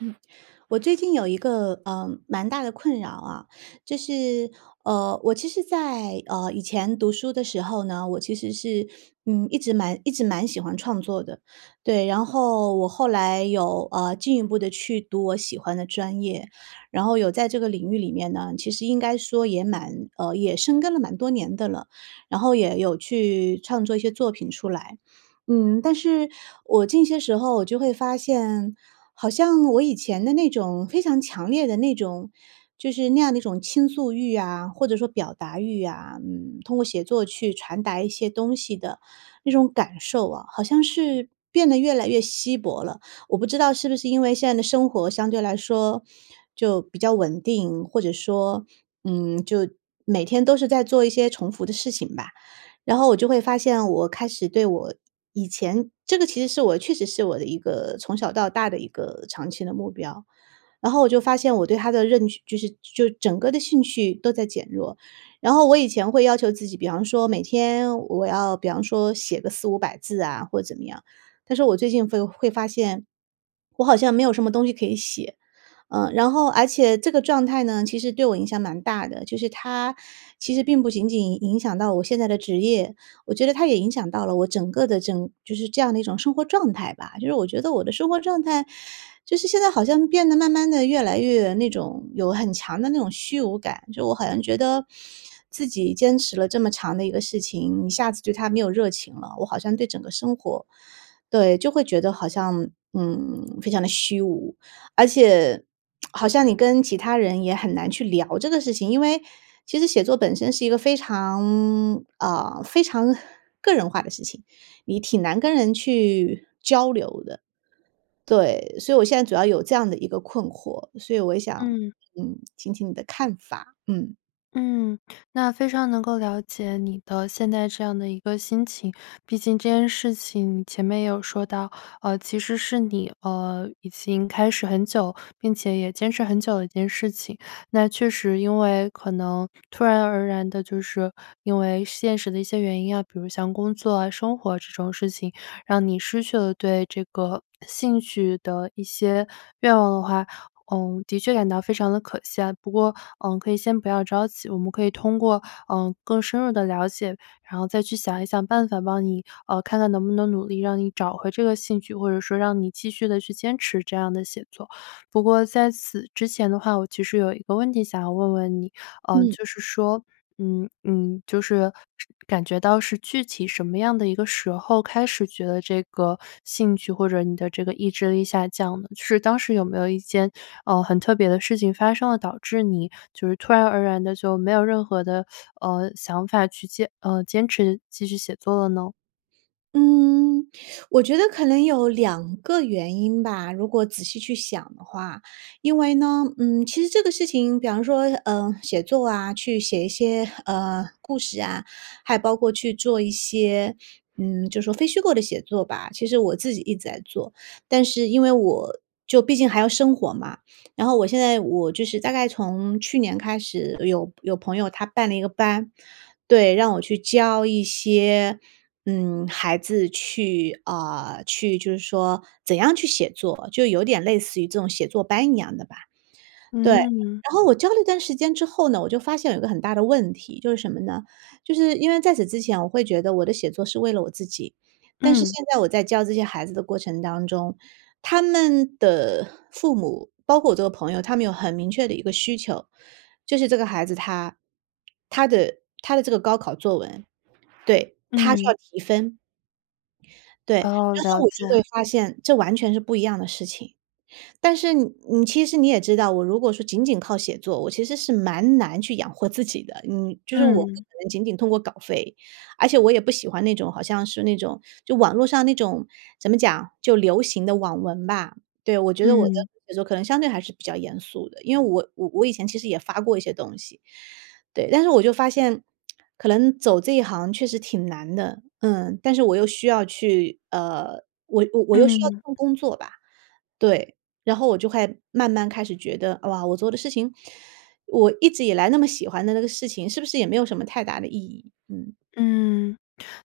嗯，我最近有一个，呃，蛮大的困扰啊，就是，呃，我其实在，呃，以前读书的时候呢，我其实是，嗯，一直蛮一直蛮喜欢创作的。对，然后我后来有，呃，进一步地去读我喜欢的专业，然后有在这个领域里面呢，其实应该说也蛮呃，也生根了蛮多年的了，然后也有去创作一些作品出来。嗯，但是我近些时候我就会发现，好像我以前的那种非常强烈的那种就是那样的一种倾诉欲啊，或者说表达欲啊，嗯，通过写作去传达一些东西的那种感受啊，好像是变得越来越稀薄了。我不知道是不是因为现在的生活相对来说。就比较稳定，或者说，嗯，就每天都是在做一些重复的事情吧。然后我就会发现我开始对我以前这个其实是我确实是我的一个从小到大的一个长期的目标，然后我就发现我对它的认知就是就整个的兴趣都在减弱。然后我以前会要求自己，比方说每天我要比方说写个400-500百字啊，或者怎么样，但是我最近会会发现，我好像没有什么东西可以写。呃，然后而且这个状态呢，其实对我影响蛮大的，就是它，其实并不仅仅影响到我现在的职业，我觉得它也影响到了我整个的整就是这样的一种生活状态吧。就让我觉得我的生活状态，就是现在好像变得慢慢地越来越那种有很强的那种虚无感。就我好像觉得，自己坚持了这么长的一个事情，一下子对它没有热情了，我好像对整个生活对，就会觉得好像，嗯，非常地虚无。而且，好像你跟其他人也很难去聊这个事情。因为，其实写作本身是一个非常，呃，非常个人化的事情，你挺难跟人去交流的。对，所以我现在主要有这样的一个困惑，所以我也想，嗯。嗯，听听你的看法，嗯。嗯，那非常能够了解你的现在这样的一个心情，毕竟这件事情你前面也有说到，呃，其实是你，呃，已经开始很久，并且也坚持很久的一件事情。那确实因为可能突然而然的就是因为现实的一些原因啊，比如像工作、生活这种事情，让你失去了对这个兴趣的一些愿望的话，嗯，的确感到非常的可惜啊。不过可以先不要着急，我们可以通过，呃，更深入的了解，然后再去想一想办法，帮你，呃，看看能不能努力让你找回这个兴趣，或者说，让你继续地去坚持这样的写作。不过在此之前的话，我其实有一个问题想要问问你，嗯。就是说，嗯嗯，就是感觉到是具体什么样的一个时候，开始觉得这个兴趣，或者你的这个意志力下降的，就是当时有没有一件，呃，很特别的事情发生了，导致你就是突然而然的就没有任何的，呃，想法去坚呃，坚持继续写作了呢？嗯，我觉得可能有2个原因吧，如果仔细去想的话。因为呢，嗯，其实这个事情，比方说，呃，写作啊，去写一些，呃，故事啊，还包括去做一些嗯，就说非虚构的写作吧，其实我自己一直在做。但是因为我就毕竟还要生活嘛，嗯，然后我现在我就是大概从去年开始，有有朋友他办了一个班。对，让我去教一些，嗯，孩子去啊，去就是说怎样去写作，就有点类似于这种写作班一样的吧。对，然嗯。后我教了一段时间之后呢，我就发现有一个很大的问题，就是什么呢？就是因为在此之前我会觉得我的写作是为了我自己，但是嗯。现在我在教这些孩子的过程当中，他们的父母，包括我这个朋友，他们有很明确的一个需求，就是这个孩子他他的他的这个高考作文对，他是要嗯。提分。对，然哦，了后我就会解。发现这完全是不一样的事情。但是你其实你也知道，我如果说仅仅靠写作，我其实是蛮难去养活自己的。嗯，就是我不可嗯。能仅仅通过稿费，而且我也不喜欢那种好像是那种，就网络上那种怎么讲，就流行的网文吧。对，我觉得我的嗯。写作可能相对还是比较严肃的，因为我我以前其实也发过一些东西。对，但是我就发现可能走这一行确实挺难的。嗯，但是我又需要去，呃，我我又需要这嗯。份工作吧。对，然后我就会慢慢开始觉得，哇，我做的事情，我一直以来那么喜欢的那个事情，是不是也没有什么太大的意义。嗯。嗯，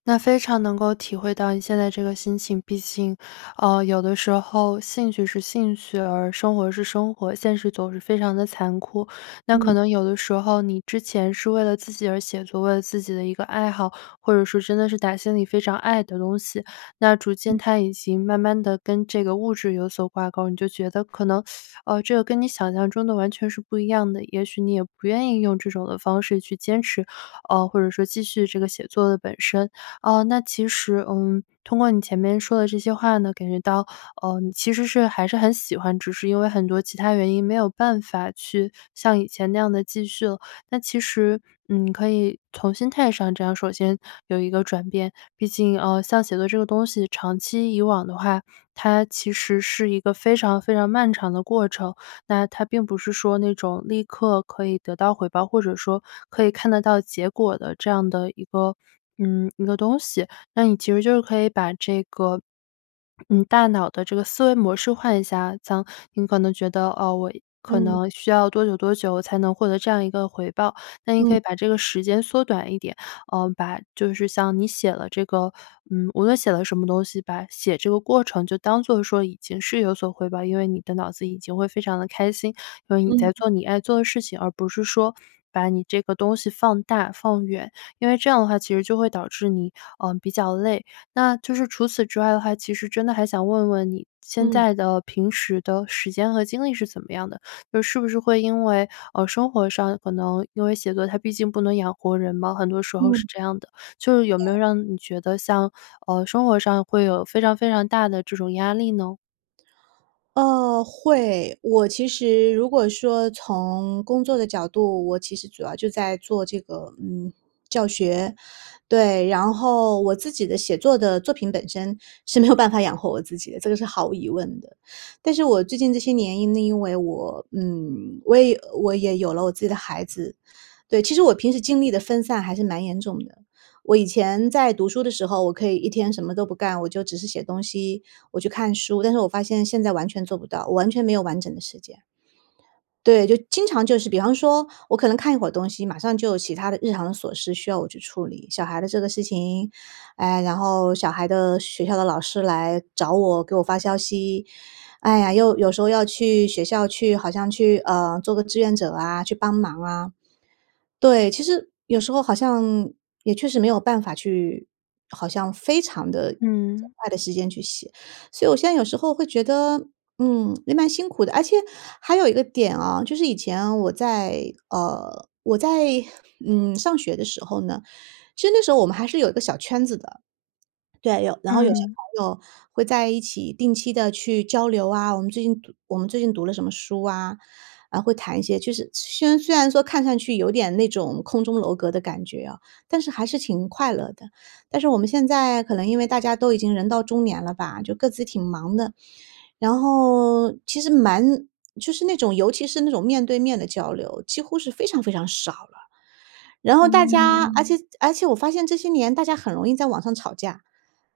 那非常能够体会到你现在这个心情。毕竟，呃，有的时候兴趣是兴趣，而生活是生活，现实总是非常的残酷。那可嗯。能有的时候你之前是为了自己而写作，为了自己的一个爱好，或者是真的是打心里非常爱的东西，那逐渐嗯。它已经慢慢地跟这个物质有所挂钩，你就觉得可能，呃，这个跟你想象中的完全是不一样的。也许你也不愿意用这种的方式去坚持，呃，或者说继续写作的本身。哦，那其实，嗯，通过你前面说的这些话呢，感觉到，呃，你其实是还是很喜欢，只是因为很多其它原因没有办法去像以前那样地继续了。那其实，嗯，可以从心态上这样首先有一个转变。毕竟，呃，像写作这个东西长期以往的话，它其实是一个非常非常漫长的过程，那它并不是说那种立刻可以得到回报，或者说可以看得到结果的这样的一个，嗯，一个东西。那你其实就是可以把这个，你大脑的这个思维模式换一下。这样你可能觉得，哦，我可嗯。能需要多久多久才能获得这样一个回报，那你可嗯。以把这个时间缩短一点，呃，把就是像你写了这个嗯，无论写了什么东西吧，写这个过程就当做说已经是有所回报。因为你的脑子已经会非常地开心，因为你嗯。在做你爱做的事情，而不是说把你这个东西放大、放远。因为这样的话其实就会导致你，呃，比较累。那，就是除此之外的话，其实真的还想问问你现嗯。在的平时的时间和精力是怎么样的，就是不是会因为，呃，生活上可能因为写作它毕竟不能养活人嘛，很多时候是嗯。这样的，就是有没对。有让你觉得像，呃，生活上会有非常非常大的这种压力呢？呃，会。我其实如果说从工作的角度，我其实主要就在做这个，嗯，教学。对，然后我自己的写作的作品本身，是没有办法养活我自己的，这个是毫无疑问的。但是我最近这些年因因为我，嗯，我也我也有了我自己的孩子。对，其实我平时精力的分散还是蛮严重的。我以前在读书的时候，我可以一天什么都不干，我就只是写东西，我去看书，但是我发现现在完全做不到，我完全没有完整的时间。对，就经常就是比方说，我可能看一会儿东西，马上就有其它的日常的琐事需要我去处理。小孩的这个事情，哎，然后小孩的学校的老师来找我，给我发消息，哎呀，又有时候要去学校去，好像去，呃，做个志愿者啊去帮忙啊。对，其实，有时候好像，也确实没有办法去，好像非常地嗯。快的时间去写。所以我现在有时候会觉得，嗯，也蛮辛苦的。而且还有一个点啊，就是以前我在呃，我在，嗯，上学的时候呢，其实那时候我们还是有一个小圈子的。对，有然后有些嗯。朋友会在一起定期地去交流啊，我们最近读我们最近读了什么书啊，呃，会谈一些，就是虽然虽然说看上去有点那种空中楼阁的感觉啊，但是还是挺快乐的。但是我们现在可能因为大家都已经人到中年了吧，就各自挺忙的，然后，其实蛮就是那种，尤其是那种面对面的交流，几乎是非常非常少了。然后大家，嗯。而且而且我发现这些年大家很容易在网上吵架。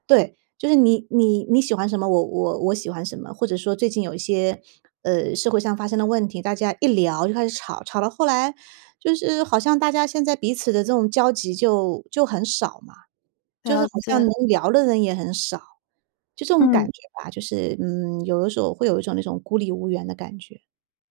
对，就是你你你喜欢什么，我我我喜欢什么，或者说最近有一些，呃，社会上发生的问题，大家一聊就开始吵，吵到后来，就是好像大家现在彼此的这种交集就就很少嘛，就是了好像能解。聊的人也很少。就这种感嗯。觉吧，就是，嗯，有的时候我会有一种那种孤立无援的感觉。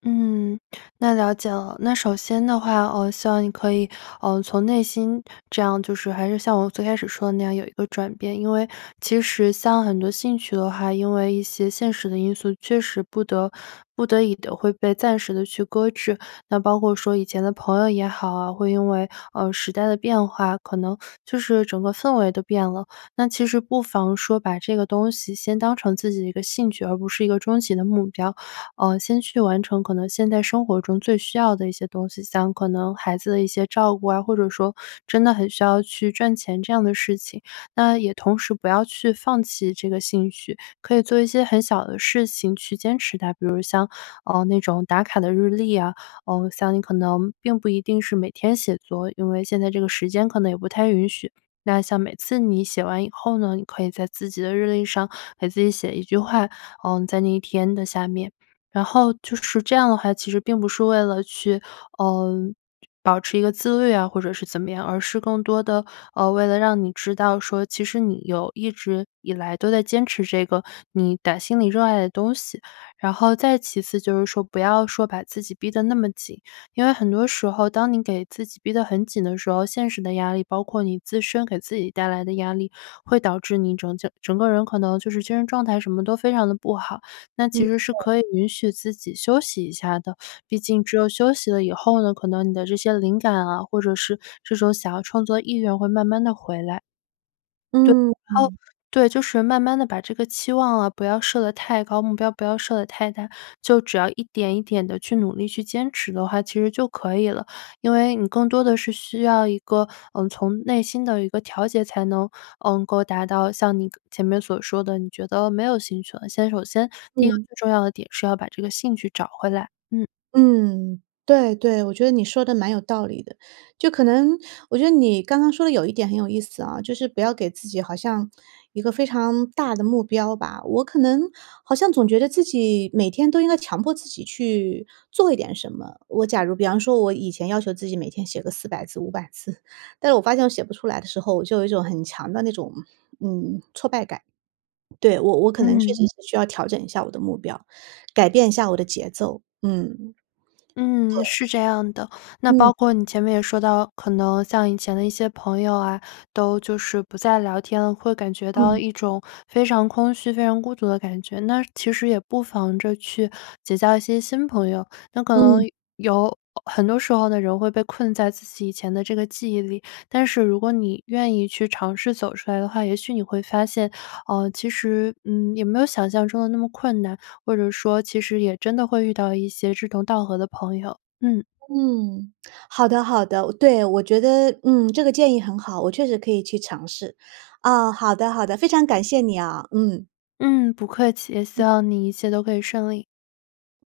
嗯，那了解了。那首先的话，哦，希望你可以，嗯，从内心这样就是还是像我最开始说的那样有一个转变。因为其实像很多兴趣的话，因为一些现实的因素，确实不得不得已地会被暂时地去搁置，那包括说以前的朋友也好啊，会因为，嗯，时代的变化，可能就是整个氛围都变了。那其实不妨说把这个东西先当成自己的一个兴趣，而不是一个终极的目标。嗯，先去完成可能现在生活中最需要的一些东西，像可能孩子的一些照顾啊，或者说真的很需要去赚钱这样的事情。那也同时不要去放弃这个兴趣，可以做一些很小的事情去坚持它。比如像，嗯，那种打卡的日历呀，嗯，像你可能并不一定是每天写作，因为现在这个时间可能也不太允许，那像每次你写完以后呢，你可以在自己的日历上给自己写一句话，嗯，在那一天的下面。然后就是这样的话，其实并不是为了去，嗯，保持一个自律啊，或者是怎么样，而是更多地，呃，为了让你知道说，其实你有一直以来都在坚持这个你打心里热爱的东西。然后再其次就是说不要说把自己逼得那么紧，因为很多时候，当你给自己逼得很紧的时候，现实的压力包括你自身给自己带来的压力，会导致你整就整个人可能就是精神状态什么都非常地不好。那嗯，其实是对。可以允许自己休息一下的，毕竟只有休息了以后呢，可能你的这些灵感啊，或者是这种想要创作的意愿会慢慢地回来。对，嗯，然后嗯。对，就是慢慢地把这个期望啊不要设得太高，目标不要设得太大，就只要一点一点地去努力去坚持的话，其实就可以了。因为你更多的是需要一个，嗯，从内心的一个调节才能，嗯，能够达到像你前面所说的，你觉得没有兴趣了，先首先第1个嗯。最重要的点是要把这个兴趣找回来，嗯。嗯，对对，我觉得你说的蛮有道理的。就可能我觉得你刚刚说的有一点很有意思啊，就是不要给自己好像一个非常大的目标吧。我可能好像总觉得自己每天都应该强迫自己去做一点什么。我假如比方说我以前要求自己每天写个400字、500字，但是我发现我写不出来的时候，我就有一种很强的那种，嗯，挫败感。对，我我可能确嗯。实是需要调整一下我的目标，改变一下我的节奏，嗯。嗯，对。是这样的。那嗯。包括你前面也说到，可能像以前的一些朋友啊，都就是不再聊天了，会感觉到嗯。一种非常空虚、非常孤独的感觉。那其实也不妨着去结交一些新朋友。但可能嗯。有，很多时候这种会被困在自己以前的这个记忆里，但是如果你愿意去尝试走出来的话，也许你会发现，呃，其实嗯，也没有想象中的那么困难，或者说其实也真的会遇到一些志同道合的朋友，嗯。嗯，好的好的，对，我觉得，嗯，这个建议很好，我确实可以去尝试，啊，好的好的，非常感谢你啊，嗯。嗯，不客气，也希嗯。望你一切都可以顺利。